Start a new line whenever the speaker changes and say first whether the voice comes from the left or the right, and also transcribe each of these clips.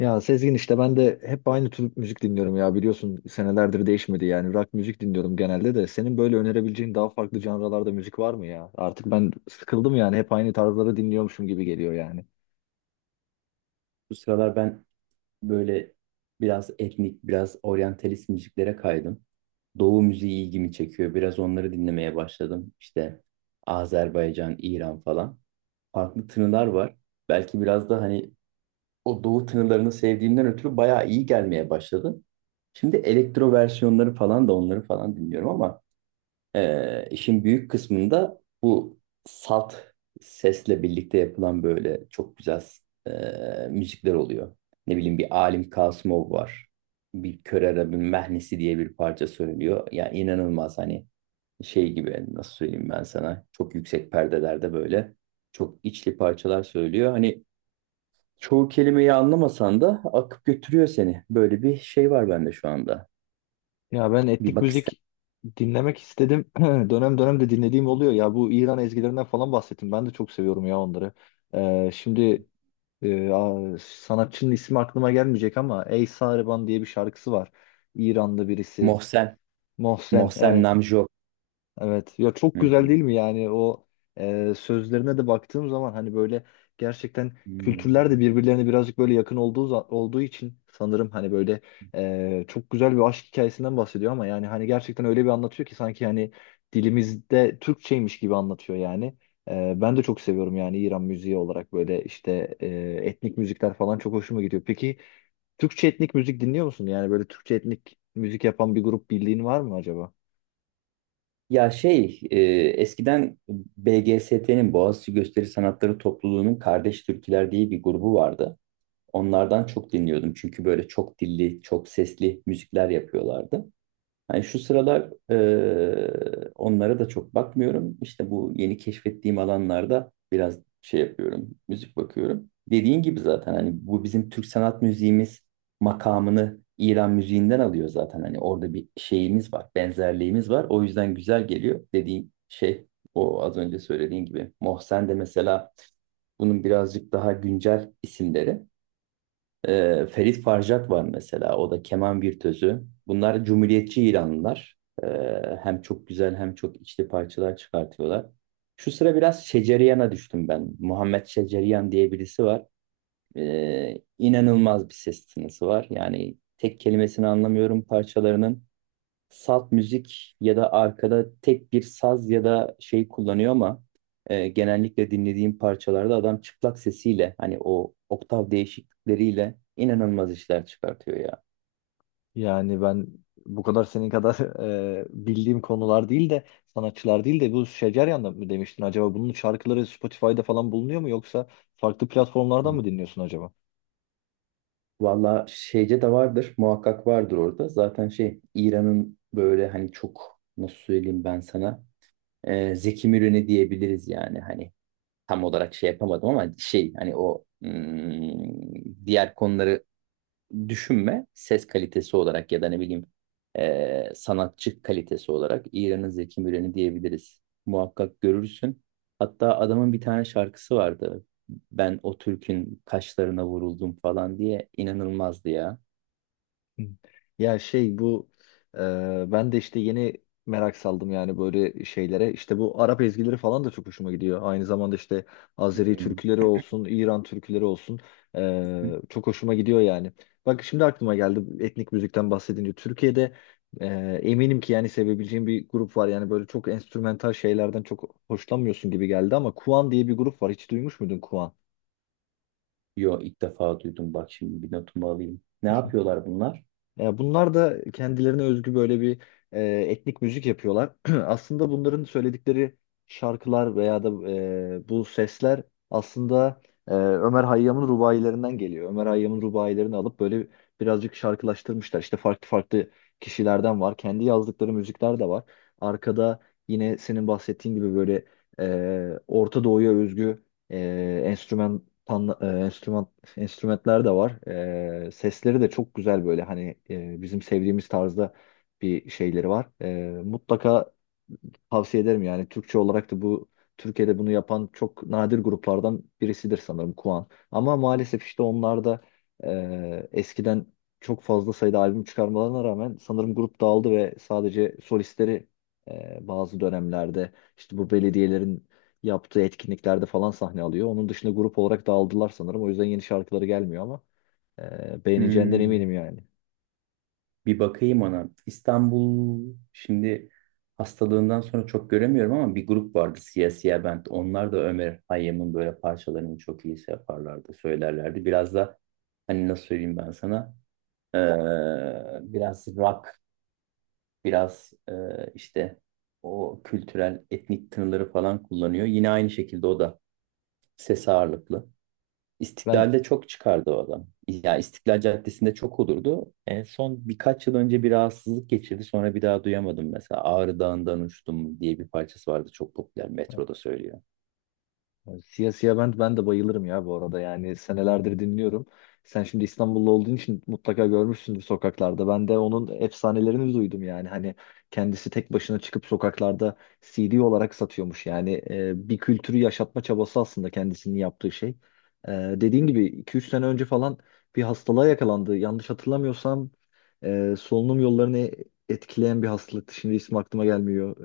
left: Ya Sezgin işte ben de hep aynı tür müzik dinliyorum ya, biliyorsun senelerdir değişmedi yani, rock müzik dinliyorum genelde. De senin böyle önerebileceğin daha farklı janralarda müzik var mı ya? Artık ben sıkıldım yani, hep aynı tarzları dinliyormuşum gibi geliyor yani.
right: Bu sıralar ben böyle biraz etnik, biraz oryantalist müziklere kaydım. Doğu müziği ilgimi çekiyor. Biraz onları dinlemeye başladım. İşte Azerbaycan, İran falan. Farklı tınılar var. Belki biraz da hani o doğu tınılarını sevdiğimden ötürü bayağı iyi gelmeye başladı. Şimdi elektro versiyonları falan da onları falan dinliyorum ama işin büyük kısmında bu salt sesle birlikte yapılan böyle çok güzel e, müzikler oluyor. Ne bileyim bir Alim Kasımov var. Bir Kör Arap'ın Mehnesi diye bir parça söylüyor. Ya inanılmaz hani şey gibi nasıl söyleyeyim ben sana çok yüksek perdelerde böyle çok içli parçalar söylüyor. Hani çoğu kelimeyi anlamasan da akıp götürüyor seni. Böyle bir şey var bende şu anda.
left: Ya ben
right: Bir
left: etnik
right: bak ister.
left: müzik dinlemek istedim, dönem dönem de dinlediğim oluyor ya, bu İran ezgilerinden falan bahsettim, ben de çok seviyorum ya onları. Şimdi sanatçının ismi aklıma gelmeyecek ama Ey Sariban diye bir şarkısı var, İranlı birisi.
right: Mohsen,
left: Mohsen,
right: Mohsen
left: evet.
right: Namjo.
left: Evet ya, çok
right: Hı
left: güzel
right: hı.
left: değil mi yani? O sözlerine de baktığım zaman, hani böyle gerçekten kültürler de
right: Hmm.
left: birbirlerine birazcık böyle yakın olduğu için sanırım, hani böyle çok güzel bir aşk hikayesinden bahsediyor ama yani hani gerçekten öyle bir anlatıyor ki sanki hani dilimizde Türkçeymiş gibi anlatıyor yani. Ben de çok seviyorum yani, İran müziği olarak böyle işte, etnik müzikler falan çok hoşuma gidiyor. Peki Türkçe etnik müzik dinliyor musun? Yani böyle Türkçe etnik müzik yapan bir grup bildiğin var mı acaba?
right: Ya şey, eskiden BGST'nin Boğaziçi Gösteri Sanatları Topluluğu'nun Kardeş Türküler diye bir grubu vardı. Onlardan çok dinliyordum çünkü böyle çok dilli, çok sesli müzikler yapıyorlardı. Yani şu sıralar onlara da çok bakmıyorum. İşte bu yeni keşfettiğim alanlarda biraz şey yapıyorum, müzik bakıyorum. Dediğin gibi zaten hani bu bizim Türk sanat müziğimiz makamını İran müziğinden alıyor zaten. Hani orada bir şeyimiz var, benzerliğimiz var. O yüzden güzel geliyor dediğin şey o az önce söylediğin gibi. Mohsen de mesela bunun birazcık daha güncel isimleri. Ferit Farjat var mesela. O da keman virtüözü. Bunlar cumhuriyetçi İranlılar. Ee, hem çok güzel hem çok içli parçalar çıkartıyorlar. Şu sıra biraz Şeceriyan'a düştüm ben. Muhammed Şeceriyan diye birisi var. İnanılmaz bir ses tınısı var. Yani tek kelimesini anlamıyorum parçalarının salt müzik ya da arkada tek bir saz ya da şey kullanıyor ama genellikle dinlediğim parçalarda adam çıplak sesiyle hani o oktav değişiklikleriyle inanılmaz işler çıkartıyor ya.
left: Yani ben bu kadar senin kadar bildiğim konular değil de, sanatçılar değil de, bu Şeceryan da mı demiştin acaba? Bunun şarkıları Spotify'da falan bulunuyor mu, yoksa farklı platformlardan mı dinliyorsun acaba?
right: Valla şeyce de vardır muhakkak vardır orada. Zaten şey İran'ın böyle hani çok nasıl söyleyeyim ben sana Zeki Müren'i diyebiliriz yani hani tam olarak şey yapamadım ama şey hani o diğer konuları düşünme ses kalitesi olarak ya da ne bileyim sanatçı kalitesi olarak İran'ın Zeki Müren'i diyebiliriz. Muhakkak görürsün. Hatta adamın bir tane şarkısı vardı. Ben o Türk'ün kaşlarına vuruldum falan diye inanılmazdı ya.
left: Hı. Ya şey, bu e, ben de işte yeni merak saldım yani böyle şeylere. İşte bu Arap ezgileri falan da çok hoşuma gidiyor. Aynı zamanda işte Azeri
right: Hmm.
left: türküleri olsun, İran türküleri olsun,
right: Hmm.
left: çok hoşuma gidiyor yani. Bak şimdi aklıma geldi etnik müzikten bahsedince. Türkiye'de e, eminim ki yani sevebileceğim bir grup var. Yani böyle çok enstrümantal şeylerden çok hoşlanmıyorsun gibi geldi ama Kuan diye bir grup var. Hiç duymuş muydun Kuan?
right: Yo ilk defa duydum. Bak şimdi bir notumu alayım. Ne yapıyorlar bunlar?
left: Ya bunlar da kendilerine özgü böyle bir etnik müzik yapıyorlar. Aslında bunların söyledikleri şarkılar veya da bu sesler aslında Ömer Hayyam'ın rubailerinden geliyor. Ömer Hayyam'ın rubailerini alıp böyle birazcık şarkılaştırmışlar. İşte farklı farklı kişilerden var. Kendi yazdıkları müzikler de var. Arkada yine senin bahsettiğin gibi böyle Orta Doğu'ya özgü ee, enstrüman pan- e, enstrüman enstrümanlar da var. Sesleri de çok güzel böyle, hani bizim sevdiğimiz tarzda bir şeyleri var. Mutlaka tavsiye ederim yani. Türkçe olarak da bu Türkiye'de bunu yapan çok nadir gruplardan birisidir sanırım, Kuan. Ama maalesef işte onlar da eskiden çok fazla sayıda albüm çıkarmalarına rağmen sanırım grup dağıldı ve sadece solistleri bazı dönemlerde işte bu belediyelerin yaptığı etkinliklerde falan sahne alıyor. Onun dışında grup olarak dağıldılar sanırım. O yüzden yeni şarkıları gelmiyor ama beğeneceğinden
right: Hmm.
left: eminim yani.
right: Bir bakayım ona. İstanbul şimdi hastalığından sonra çok göremiyorum ama bir grup vardı Siyah Siyah Band. Onlar da Ömer Hayyam'ın böyle parçalarını çok iyi şey yaparlardı, söylerlerdi. Biraz da hani nasıl söyleyeyim ben sana ee, biraz rock, biraz işte o kültürel etnik tınıları falan kullanıyor. Yine aynı şekilde o da ses ağırlıklı.
left: Ben
right: İstiklal'de çok çıkardı o adam. Ya İstiklal Caddesi'nde çok olurdu. En son birkaç yıl önce bir rahatsızlık geçirdi. Sonra bir daha duyamadım mesela. Ağrı Dağı'ndan uçtum diye bir parçası vardı. Çok popüler. Metroda söylüyor.
left: Yani Siyah Siyah ben de bayılırım ya bu arada, yani senelerdir dinliyorum. Sen şimdi İstanbullu olduğun için mutlaka görmüşsündür sokaklarda. Ben de onun efsanelerini duydum yani. Hani kendisi tek başına çıkıp sokaklarda CD olarak satıyormuş. Yani bir kültürü yaşatma çabası aslında kendisinin yaptığı şey. E, dediğin gibi 2-3 sene önce falan bir hastalığa yakalandı. Yanlış hatırlamıyorsam solunum yollarını etkileyen bir hastalıktı. Şimdi ismi aklıma gelmiyor.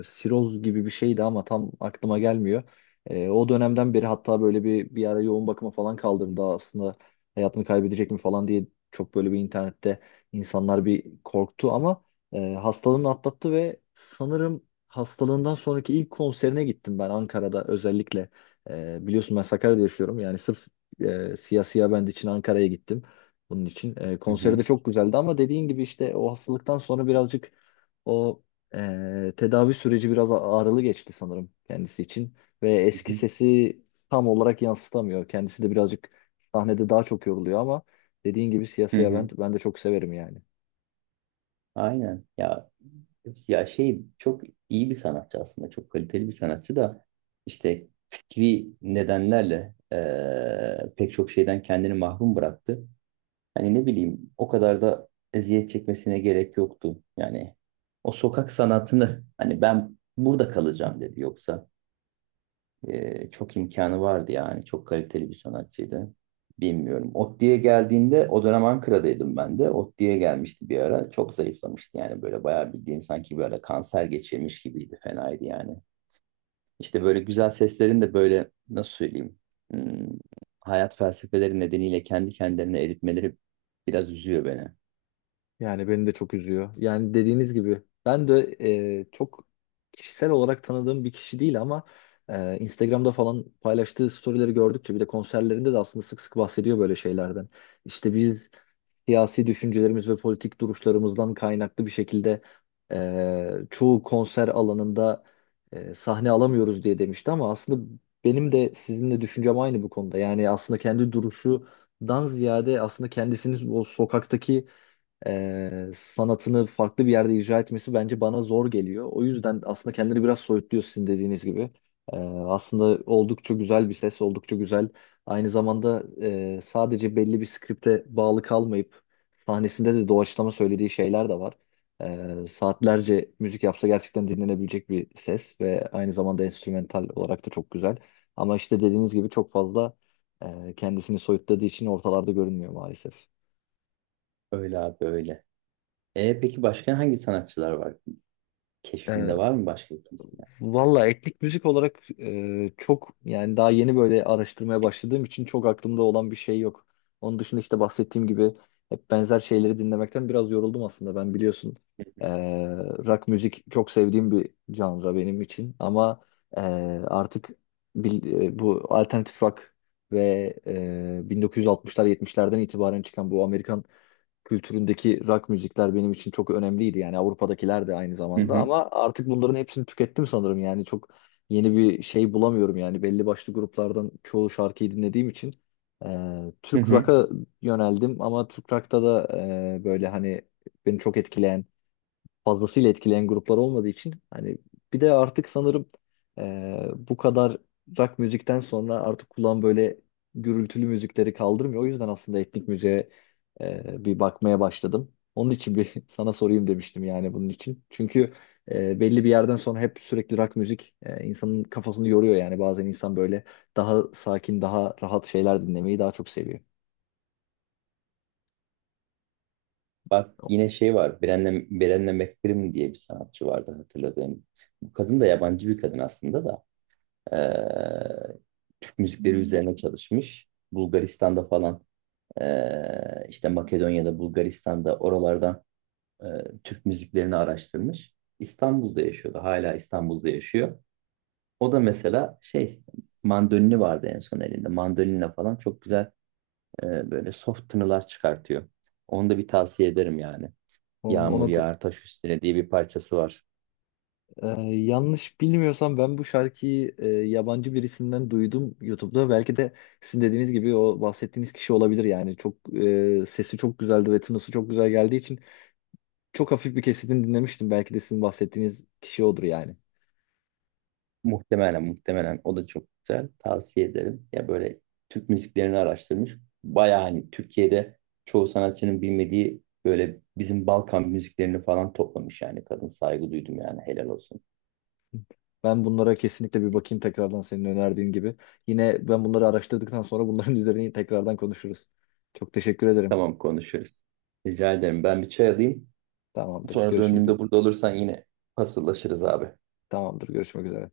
left: E, siroz gibi bir şeydi ama tam aklıma gelmiyor. E, o dönemden beri hatta böyle bir ara yoğun bakıma falan kaldırıldı, aslında hayatını kaybedecek mi falan diye çok böyle bir internette insanlar bir korktu ama hastalığını atlattı ve sanırım hastalığından sonraki ilk konserine gittim ben, Ankara'da özellikle. E, biliyorsun ben Sakarya'da yaşıyorum, yani sırf Siyah Siyah Band için Ankara'ya gittim bunun için. E,
right: Hı
left: konseri de
right: hı,
left: çok güzeldi ama dediğin gibi işte o hastalıktan sonra birazcık o tedavi süreci biraz ağrılı geçti sanırım kendisi için ve
right: hı
left: eski
right: hı,
left: sesi tam olarak yansıtamıyor. Kendisi de birazcık sahnede daha çok yoruluyor ama dediğin gibi Siyah
right: hı
left: Siyah
right: hı.
left: ben de çok severim yani.
right: Aynen. Ya şey çok iyi bir sanatçı aslında. Çok kaliteli bir sanatçı da işte fikri nedenlerle pek çok şeyden kendini mahrum bıraktı. Hani ne bileyim o kadar da eziyet çekmesine gerek yoktu. Yani o sokak sanatını hani ben burada kalacağım dedi. Yoksa çok imkanı vardı yani. Çok kaliteli bir sanatçıydı. Bilmiyorum. Otti'ye geldiğinde o dönem Ankara'daydım ben de. Otti'ye gelmişti bir ara. Çok zayıflamıştı yani böyle bayağı bildiğin sanki böyle kanser geçirmiş gibiydi. Fenaydı yani. İşte böyle güzel seslerin de böyle nasıl söyleyeyim hmm, hayat felsefeleri nedeniyle kendi kendilerine eritmeleri biraz üzüyor beni.
left: Yani beni de çok üzüyor. Yani dediğiniz gibi ben de çok kişisel olarak tanıdığım bir kişi değil ama Instagram'da falan paylaştığı storyleri gördükçe, bir de konserlerinde de aslında sık sık bahsediyor böyle şeylerden. İşte biz siyasi düşüncelerimiz ve politik duruşlarımızdan kaynaklı bir şekilde çoğu konser alanında sahne alamıyoruz diye demişti ama aslında benim de sizinle düşüncem aynı bu konuda. Yani aslında kendi duruşu dan ziyade aslında kendisini o sokaktaki sanatını farklı bir yerde icra etmesi bence bana zor geliyor. O yüzden aslında kendini biraz soyutluyor sizin dediğiniz gibi. E, Aslında oldukça güzel bir ses, oldukça güzel. Aynı zamanda sadece belli bir skripte bağlı kalmayıp sahnesinde de doğaçlama söylediği şeyler de var. Saatlerce müzik yapsa gerçekten dinlenebilecek bir ses ve aynı zamanda enstrümantal olarak da çok güzel. Ama işte dediğiniz gibi çok fazla kendisini soyutladığı için ortalarda görünmüyor maalesef.
right: Öyle abi öyle. Peki başka hangi sanatçılar var? Keşfinde var mı başka kimse?
left: Valla etnik müzik olarak çok yani, daha yeni böyle araştırmaya başladığım için çok aklımda olan bir şey yok. Onun dışında işte bahsettiğim gibi hep benzer şeyleri dinlemekten biraz yoruldum aslında. Ben biliyorsun
right: Hı
left: e,
right: hı.
left: rock müzik çok sevdiğim bir canra benim için ama e, artık bu alternatif rock ve 1960'lar 70'lerden itibaren çıkan bu Amerikan kültüründeki rock müzikler benim için çok önemliydi. Yani Avrupa'dakiler de aynı
right: Hı
left: zamanda
right: hı.
left: ama artık bunların hepsini tükettim sanırım. Yani çok yeni bir şey bulamıyorum yani, belli başlı gruplardan çoğu şarkıyı dinlediğim için
right: Hı
left: Türk
right: hı.
left: rock'a yöneldim ama Türk rock'ta da böyle hani beni çok etkileyen fazlasıyla etkileyen gruplar olmadığı için hani bir de artık sanırım bu kadar rock müzikten sonra artık kulağım böyle gürültülü müzikleri kaldırmıyor. O yüzden aslında etnik müziğe bir bakmaya başladım. Onun için bir sana sorayım demiştim yani bunun için. Çünkü belli bir yerden sonra hep sürekli rock müzik insanın kafasını yoruyor yani. Bazen insan böyle daha sakin, daha rahat şeyler dinlemeyi daha çok seviyor.
right: Bak yine şey var. Brené McBrim diye bir sanatçı vardı hatırladığım. Bu kadın da yabancı bir kadın aslında da. Ee, Türk müzikleri üzerine çalışmış. Bulgaristan'da falan işte Makedonya'da, Bulgaristan'da oralardan ee, Türk müziklerini araştırmış. İstanbul'da yaşıyordu. Hala İstanbul'da yaşıyor. O da mesela şey mandolini vardı en son elinde. Mandolinle falan çok güzel böyle soft tınılar çıkartıyor. Onu da bir tavsiye ederim yani.
left: Ona,
right: Yağmur
left: ona, da
right: yağar taş üstüne diye bir parçası var.
left: Ee, yanlış bilmiyorsam ben bu şarkıyı yabancı birisinden duydum YouTube'da. Belki de sizin dediğiniz gibi o bahsettiğiniz kişi olabilir yani. Çok sesi çok güzeldi ve tınısı çok güzel geldiği için çok hafif bir kesitini dinlemiştim. Belki de sizin bahsettiğiniz kişi odur yani.
right: Muhtemelen o da çok güzel. Tavsiye ederim. Ya böyle Türk müziklerini araştırmış. Baya hani Türkiye'de çoğu sanatçının bilmediği böyle bizim Balkan müziklerini falan toplamış yani. Kadın saygı duydum yani helal olsun.
left: Ben bunlara kesinlikle bir bakayım tekrardan, senin önerdiğin gibi. Yine ben bunları araştırdıktan sonra bunların üzerine tekrardan konuşuruz. Çok teşekkür ederim.
right: Tamam konuşuruz. Rica ederim. Ben bir çay alayım.
left: Tamamdır,
right: Sonra
left: görüşmek
right: döndüğümde
left: üzere.
right: burada olursan yine paslaşırız abi.
left: Tamamdır, görüşmek üzere.